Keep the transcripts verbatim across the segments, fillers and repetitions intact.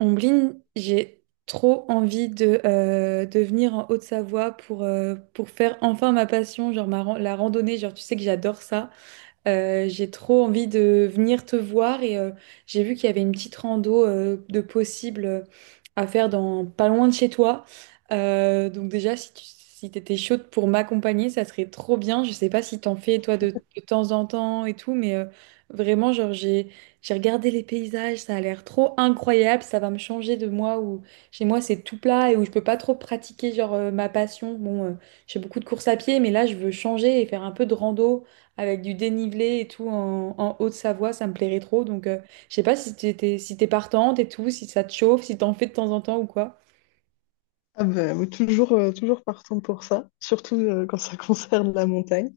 Ombline, j'ai trop envie de, euh, de venir en Haute-Savoie pour, euh, pour faire enfin ma passion, genre ma ran- la randonnée. Genre, tu sais que j'adore ça. Euh, j'ai trop envie de venir te voir et euh, j'ai vu qu'il y avait une petite rando euh, de possible euh, à faire dans pas loin de chez toi. Euh, donc déjà, si tu si t'étais chaude pour m'accompagner, ça serait trop bien. Je sais pas si t'en fais toi de, de temps en temps et tout, mais euh, vraiment, genre j'ai j'ai regardé les paysages, ça a l'air trop incroyable. Ça va me changer de moi où chez moi c'est tout plat et où je peux pas trop pratiquer genre euh, ma passion. Bon, euh, je fais beaucoup de courses à pied, mais là je veux changer et faire un peu de rando avec du dénivelé et tout en, en Haute-Savoie, ça me plairait trop. Donc, euh, je sais pas si t'es, t'es- si t'es partante et tout, si ça te chauffe, si t'en fais de temps en temps ou quoi. Ah ben, oui, toujours, euh, toujours partante pour ça, surtout euh, quand ça concerne la montagne.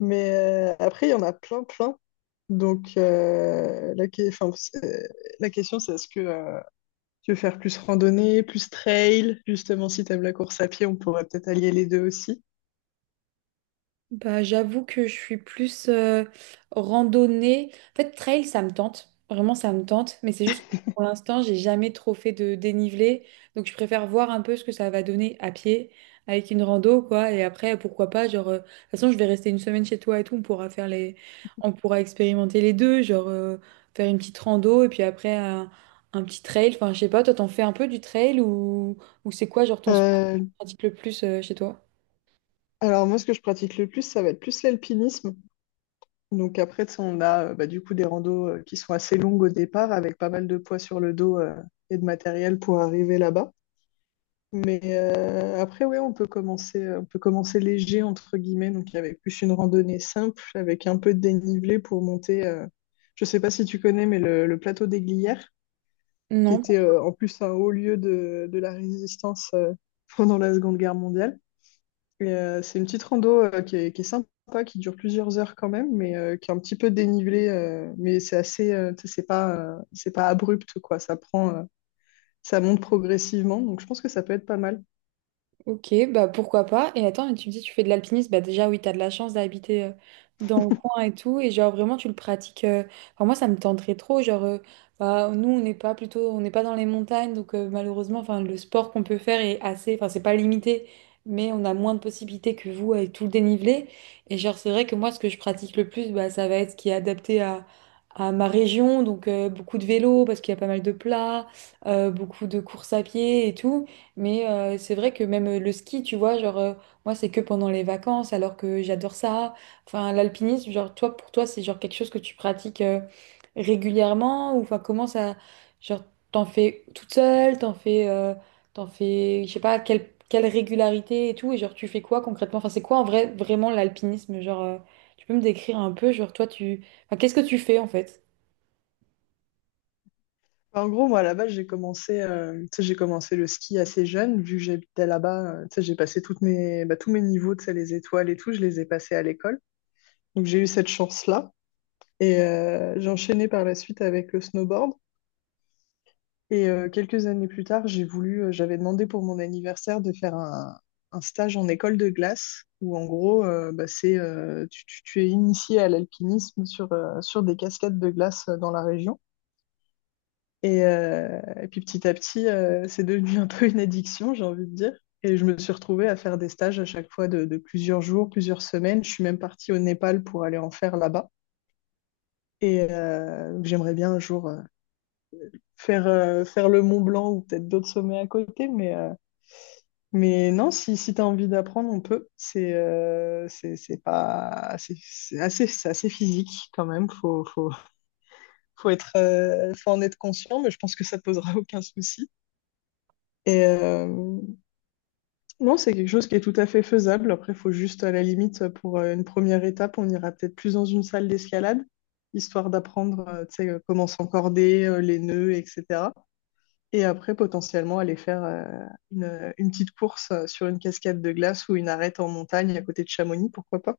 Mais euh, après, il y en a plein, plein. Donc, euh, la, que- enfin, c'est- la question, c'est est-ce que euh, tu veux faire plus randonnée, plus trail? Justement, si tu aimes la course à pied, on pourrait peut-être allier les deux aussi. Bah, j'avoue que je suis plus euh, randonnée. En fait, trail, ça me tente. Vraiment, ça me tente. Mais c'est juste que pour l'instant, j'ai jamais trop fait de dénivelé. Donc, je préfère voir un peu ce que ça va donner à pied avec une rando, quoi. Et après, pourquoi pas, genre, euh, de toute façon, je vais rester une semaine chez toi et tout. On pourra faire les. On pourra expérimenter les deux, genre, euh, faire une petite rando et puis après, un, un petit trail. Enfin, je sais pas, toi, t'en fais un peu du trail ou, ou c'est quoi, genre, ton sport que Euh, tu pratiques le plus euh, chez toi? alors, moi, ce que je pratique le plus, ça va être plus l'alpinisme. Donc, après, tu sais, on a euh, bah, du coup des randos euh, qui sont assez longues au départ, avec pas mal de poids sur le dos euh, et de matériel pour arriver là-bas. Mais euh, après, ouais, on peut commencer, on peut commencer léger, entre guillemets, donc avec plus une randonnée simple, avec un peu de dénivelé pour monter. Euh, je sais pas si tu connais, mais le, le plateau des Glières, qui Non. était euh, en plus un haut lieu de, de la résistance euh, pendant la Seconde Guerre mondiale. Et, euh, c'est une petite rando euh, qui est, qui est sympa, qui dure plusieurs heures quand même, mais euh, qui est un petit peu dénivelée. Euh, mais c'est assez, euh, tu sais, c'est pas, euh, c'est pas abrupt, quoi. Ça prend, euh, ça monte progressivement, donc je pense que ça peut être pas mal. Ok, bah pourquoi pas. Et attends, mais tu me dis, tu fais de l'alpinisme, bah déjà oui, t'as de la chance d'habiter euh, dans le coin et tout, et genre vraiment tu le pratiques. euh, Enfin moi ça me tenterait trop, genre euh, bah, nous on n'est pas plutôt, on n'est pas dans les montagnes, donc euh, malheureusement, enfin le sport qu'on peut faire est assez, enfin c'est pas limité, mais on a moins de possibilités que vous avec tout le dénivelé. Et genre c'est vrai que moi ce que je pratique le plus, bah ça va être ce qui est adapté à à ma région, donc euh, beaucoup de vélo parce qu'il y a pas mal de plats, euh, beaucoup de courses à pied et tout. Mais euh, c'est vrai que même euh, le ski, tu vois, genre, euh, moi, c'est que pendant les vacances, alors que j'adore ça. Enfin, l'alpinisme, genre, toi, pour toi, c'est genre quelque chose que tu pratiques euh, régulièrement ou enfin, comment ça, genre, t'en fais toute seule, t'en fais, euh, t'en fais, je sais pas, quelle, quelle régularité et tout, et genre, tu fais quoi concrètement? Enfin, c'est quoi en vrai, vraiment l'alpinisme? Genre, euh, tu peux me décrire un peu, genre, toi, tu, enfin, qu'est-ce que tu fais en fait? Enfin, En gros, moi, à la base, j'ai commencé, euh, tu sais, j'ai commencé le ski assez jeune, vu que j'habitais là-bas. Euh, tu sais, j'ai passé toutes mes, bah, tous mes niveaux, tu sais, les étoiles et tout, je les ai passés à l'école. Donc, j'ai eu cette chance-là. Et euh, j'ai enchaîné par la suite avec le snowboard. Et euh, quelques années plus tard, j'ai voulu, euh, j'avais demandé pour mon anniversaire de faire un, un stage en école de glace, où en gros, euh, bah, c'est, euh, tu, tu- tu es initié à l'alpinisme sur, euh, sur des cascades de glace euh, dans la région. Et, euh, et puis petit à petit, euh, c'est devenu un peu une addiction, j'ai envie de dire. Et je me suis retrouvée à faire des stages à chaque fois de, de plusieurs jours, plusieurs semaines. Je suis même partie au Népal pour aller en faire là-bas. Et euh, donc j'aimerais bien un jour euh, faire, euh, faire le Mont Blanc ou peut-être d'autres sommets à côté. Mais, euh, mais non, si, si tu as envie d'apprendre, on peut. C'est euh, c'est c'est pas, c'est c'est assez, c'est assez physique quand même. Faut, faut, faut être, euh, faut en être conscient, mais je pense que ça ne posera aucun souci. Et, euh, non, c'est quelque chose qui est tout à fait faisable. Après, il faut juste, à la limite, pour euh, une première étape, on ira peut-être plus dans une salle d'escalade, histoire d'apprendre, euh, tu sais, euh, comment s'encorder, euh, les nœuds, et cetera. Et après, potentiellement, aller faire euh, une, une petite course euh, sur une cascade de glace ou une arête en montagne à côté de Chamonix, pourquoi pas?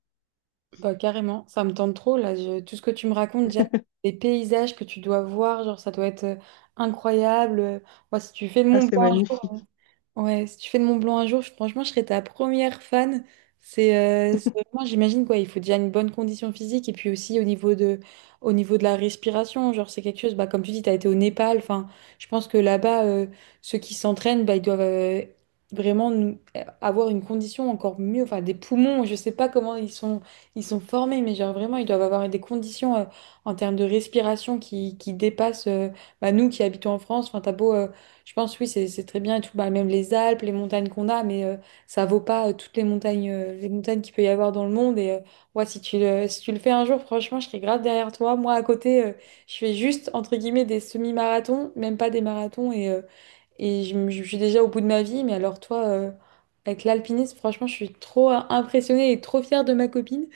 Bah, carrément, ça me tente trop là. je- Tout ce que tu me racontes, déjà, les paysages que tu dois voir, genre ça doit être euh, incroyable. Moi, si tu fais le Ah, Mont c'est Blanc. magnifique. Ouais, si tu fais de Mont Blanc un jour, je- franchement, je serais ta première fan. C'est euh, c'est vraiment, j'imagine quoi, il faut déjà une bonne condition physique et puis aussi au niveau de, au niveau de la respiration, genre c'est quelque chose, bah, comme tu dis, tu as été au Népal, enfin, je pense que là-bas, euh, ceux qui s'entraînent, bah, ils doivent euh, vraiment nous- euh, avoir une condition encore mieux, enfin des poumons, je sais pas comment ils sont, ils sont formés, mais genre vraiment, ils doivent avoir des conditions euh, en termes de respiration qui, qui dépassent euh, bah, nous qui habitons en France, enfin, t'as beau... euh, je pense, oui, c'est c'est très bien et tout. Bah, même les Alpes, les montagnes qu'on a, mais euh, ça vaut pas euh, toutes les montagnes, euh, les montagnes qu'il peut y avoir dans le monde. Et euh, ouais, si tu le, si tu le fais un jour, franchement, je serai grave derrière toi. Moi, à côté, euh, je fais juste, entre guillemets, des semi-marathons, même pas des marathons. Et, euh, et je, me- je suis déjà au bout de ma vie. Mais alors, toi, euh, avec l'alpinisme, franchement, je suis trop euh, impressionnée et trop fière de ma copine.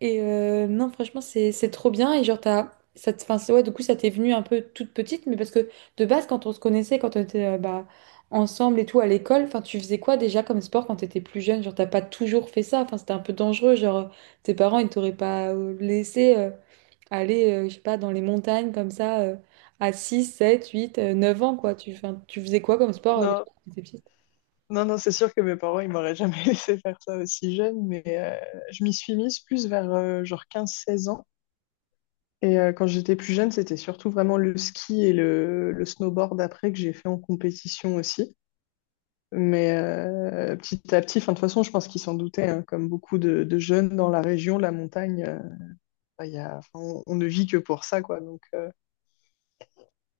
Et euh, non, franchement, c'est c'est trop bien. Et genre, t'as, ça, te- enfin, c'est- ouais, du coup, ça t'est venu un peu toute petite, mais parce que de base, quand on se connaissait, quand on était euh, bah, ensemble et tout à l'école, enfin, tu faisais quoi déjà comme sport quand t'étais plus jeune? Genre, t'as pas toujours fait ça. Enfin, c'était un peu dangereux. Genre, tes parents, ils t'auraient pas euh, laissé euh, aller, euh, je sais pas, dans les montagnes comme ça euh, à six sept huit euh, neuf ans, quoi. Tu, enfin, tu faisais quoi comme sport euh, déjà Non, quand t'étais petite? non, non, c'est sûr que mes parents, ils m'auraient jamais laissé faire ça aussi jeune, mais euh, je m'y suis mise plus vers euh, genre quinze, seize ans. Et euh, quand j'étais plus jeune, c'était surtout vraiment le ski et le, le snowboard après que j'ai fait en compétition aussi. Mais euh, petit à petit, enfin, de toute façon, je pense qu'ils s'en doutaient, hein, comme beaucoup de, de jeunes dans la région, la montagne, euh, bah, il y a, enfin, on, on ne vit que pour ça, quoi. Donc, euh,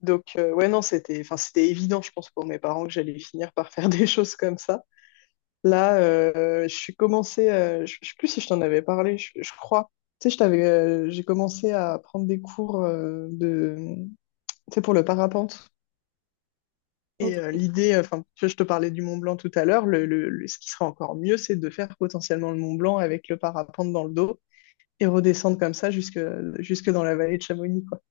donc euh, ouais, non, c'était, enfin, c'était évident, je pense, pour mes parents que j'allais finir par faire des choses comme ça. Là, euh, je suis commencé, euh, je, je sais plus si je t'en avais parlé, je, je crois. Tu sais, je t'avais, euh, J'ai commencé à prendre des cours euh, de, sais, pour le parapente. Et Ok. euh, l'idée, enfin, tu vois, je te parlais du Mont Blanc tout à l'heure, le, le- le- ce qui serait encore mieux, c'est de faire potentiellement le Mont Blanc avec le parapente dans le dos et redescendre comme ça jusque, jusque dans la vallée de Chamonix, quoi.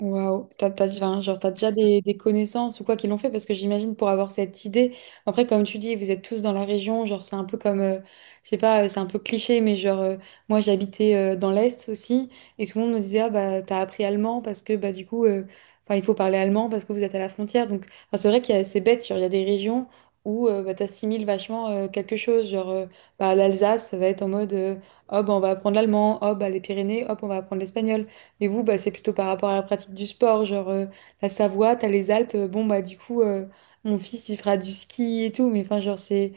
Waouh, t'as, t'as, enfin, genre, t'as déjà des, des connaissances ou quoi qui l'ont fait parce que j'imagine pour avoir cette idée. Après, comme tu dis, vous êtes tous dans la région, genre c'est un peu comme, euh, je sais pas, euh, c'est un peu cliché, mais genre euh, moi j'habitais euh, dans l'Est aussi et tout le monde me disait ah bah t'as appris allemand parce que bah du coup, euh, enfin il faut parler allemand parce que vous êtes à la frontière. Donc enfin, c'est vrai qu'il y a c'est bête, genre il y a des régions où euh, bah, t'assimiles vachement euh, quelque chose, genre euh, bah l'Alsace ça va être en mode euh, oh bah on va apprendre l'allemand, oh bah les Pyrénées, hop on va apprendre l'espagnol. Et vous, bah, c'est plutôt par rapport à la pratique du sport, genre euh, la Savoie, t'as les Alpes, euh, bon bah du coup euh, mon fils il fera du ski et tout, mais enfin genre c'est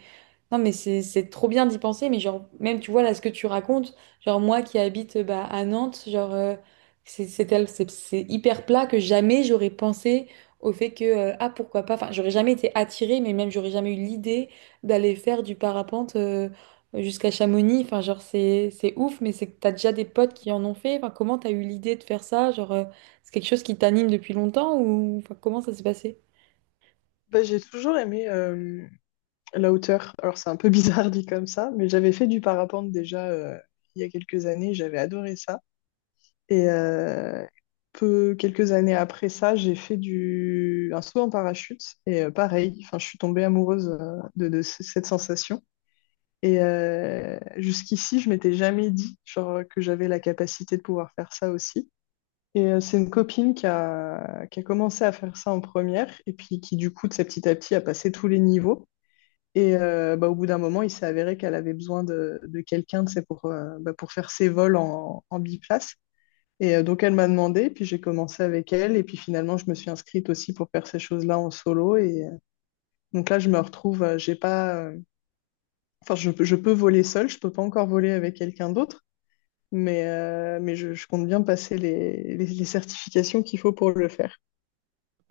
non, mais c'est c'est trop bien d'y penser, mais genre, même tu vois là ce que tu racontes, genre moi qui habite euh, bah, à Nantes, genre, euh, c'est c'est tel- c'est- c'est hyper plat que jamais j'aurais pensé au fait que, euh, ah pourquoi pas, enfin, j'aurais jamais été attirée, mais même j'aurais jamais eu l'idée d'aller faire du parapente euh, jusqu'à Chamonix, enfin, genre, c'est c'est ouf, mais c'est que t'as déjà des potes qui en ont fait, enfin, comment t'as eu l'idée de faire ça, genre, euh, c'est quelque chose qui t'anime depuis longtemps ou enfin, comment ça s'est passé? Bah, j'ai toujours aimé euh, la hauteur. Alors, c'est un peu bizarre dit comme ça, mais j'avais fait du parapente déjà euh, il y a quelques années, j'avais adoré ça. Et euh, peu, quelques années après ça, j'ai fait du, un saut en parachute et euh, pareil, enfin, je suis tombée amoureuse euh, de, de ce- cette sensation. Et euh, jusqu'ici, je m'étais jamais dit genre, que j'avais la capacité de pouvoir faire ça aussi. Et euh, c'est une copine qui a, qui a commencé à faire ça en première et puis qui, du coup, de sa petit à petit, a passé tous les niveaux. Et euh, bah, au bout d'un moment, il s'est avéré qu'elle avait besoin de, de quelqu'un tu sais, pour, euh, bah, pour faire ses vols en, en biplace. Et euh, donc, elle m'a demandé, puis j'ai commencé avec elle. Et puis finalement, je me suis inscrite aussi pour faire ces choses-là en solo. Et euh, donc là, je me retrouve, euh, j'ai pas, euh, Enfin, je, je peux voler seul, je peux pas encore voler avec quelqu'un d'autre, mais, euh, mais je, je compte bien passer les, les, les certifications qu'il faut pour le faire.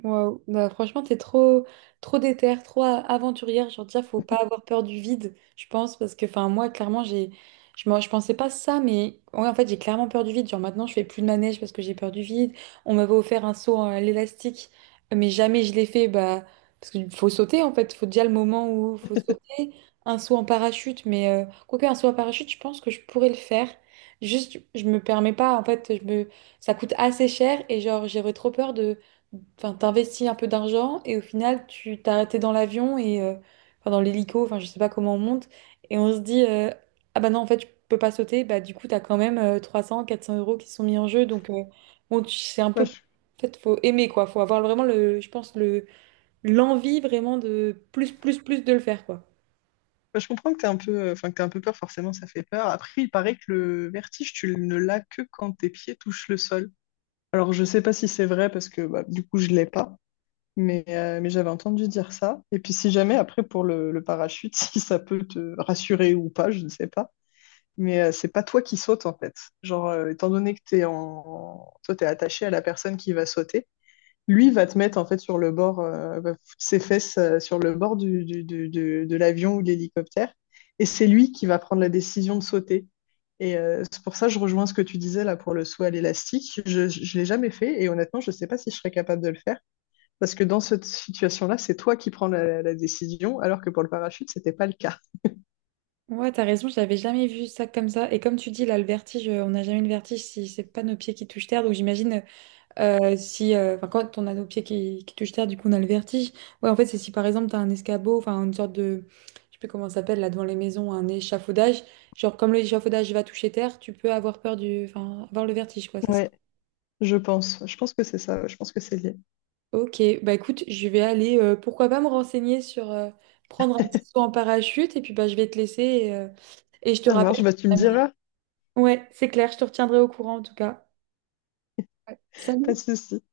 Wow. Bah, franchement, t'es trop, trop déter, trop a- aventurière. Genre, déjà, faut pas avoir peur du vide, je pense, parce que, enfin, moi, clairement, j'ai, je, m'en- je pensais pas ça, mais ouais, en fait, j'ai clairement peur du vide. Genre, maintenant, je fais plus de manège parce que j'ai peur du vide. On m'avait offert un saut à l'élastique, mais jamais je l'ai fait, bah, parce qu'il faut sauter, en fait. Faut déjà le moment où faut sauter. Un saut en parachute, mais euh, quoique un saut en parachute, je pense que je pourrais le faire. Juste, je me permets pas, en fait, je me. Ça coûte assez cher et genre, j'aurais trop peur de enfin, t'investis un peu d'argent et au final, tu t'es arrêté dans l'avion et euh, enfin, dans l'hélico, enfin, je sais pas comment on monte. Et on se dit, euh, ah bah non, en fait, je peux pas sauter. Bah, du coup, t'as quand même euh, trois cents, quatre cents euros qui sont mis en jeu. Donc, euh, bon, tu- c'est un peu. Bah, je, En fait, faut aimer, quoi. Faut avoir vraiment, le, je pense, le, l'envie vraiment de plus, plus, plus de le faire, quoi. bah, je comprends que t'es un peu, euh, enfin, que t'aies un peu peur, forcément, ça fait peur. Après, il paraît que le vertige, tu ne l'as que quand tes pieds touchent le sol. Alors, je sais pas si c'est vrai parce que bah, du coup, je l'ai pas, mais, euh, mais j'avais entendu dire ça. Et puis, si jamais, après, pour le, le parachute, si ça peut te rassurer ou pas, je ne sais pas. Mais euh, c'est pas toi qui sautes en fait. Genre, euh, étant donné que t'es en... toi, t'es attaché à la personne qui va sauter, lui va te mettre en fait sur le bord, euh, va foutre ses fesses euh, sur le bord du, du- du- du- de l'avion ou de l'hélicoptère, et c'est lui qui va prendre la décision de sauter. Et euh, c'est pour ça que je rejoins ce que tu disais là pour le saut à l'élastique. Je ne l'ai jamais fait et honnêtement, je ne sais pas si je serais capable de le faire parce que dans cette situation-là, c'est toi qui prends la, la décision alors que pour le parachute, c'était pas le cas. Ouais, t'as raison, j'avais jamais vu ça comme ça. Et comme tu dis, là, le vertige, euh, on n'a jamais le vertige si c'est pas nos pieds qui touchent terre. Donc j'imagine, euh, Euh, si, euh, enfin, quand on a nos pieds qui, qui touchent terre, du coup, on a le vertige. Ouais, en fait, c'est si par exemple, tu as un escabeau, enfin, une sorte de, je sais plus comment ça s'appelle, là, devant les maisons, un échafaudage. Genre, comme l'échafaudage va toucher terre, tu peux avoir peur du, enfin, avoir le vertige, quoi, c'est ça. Ouais, je pense. Je pense que c'est ça. Je pense que c'est lié. Ok, bah écoute, je vais aller, euh, pourquoi pas me renseigner sur euh, prendre un petit saut en parachute, et puis bah, je vais te laisser, et, euh, et je te Ça marche, rappelle bah si tu me jamais. diras, Ouais, c'est clair, je te retiendrai au courant en tout cas. pas de Salut! souci.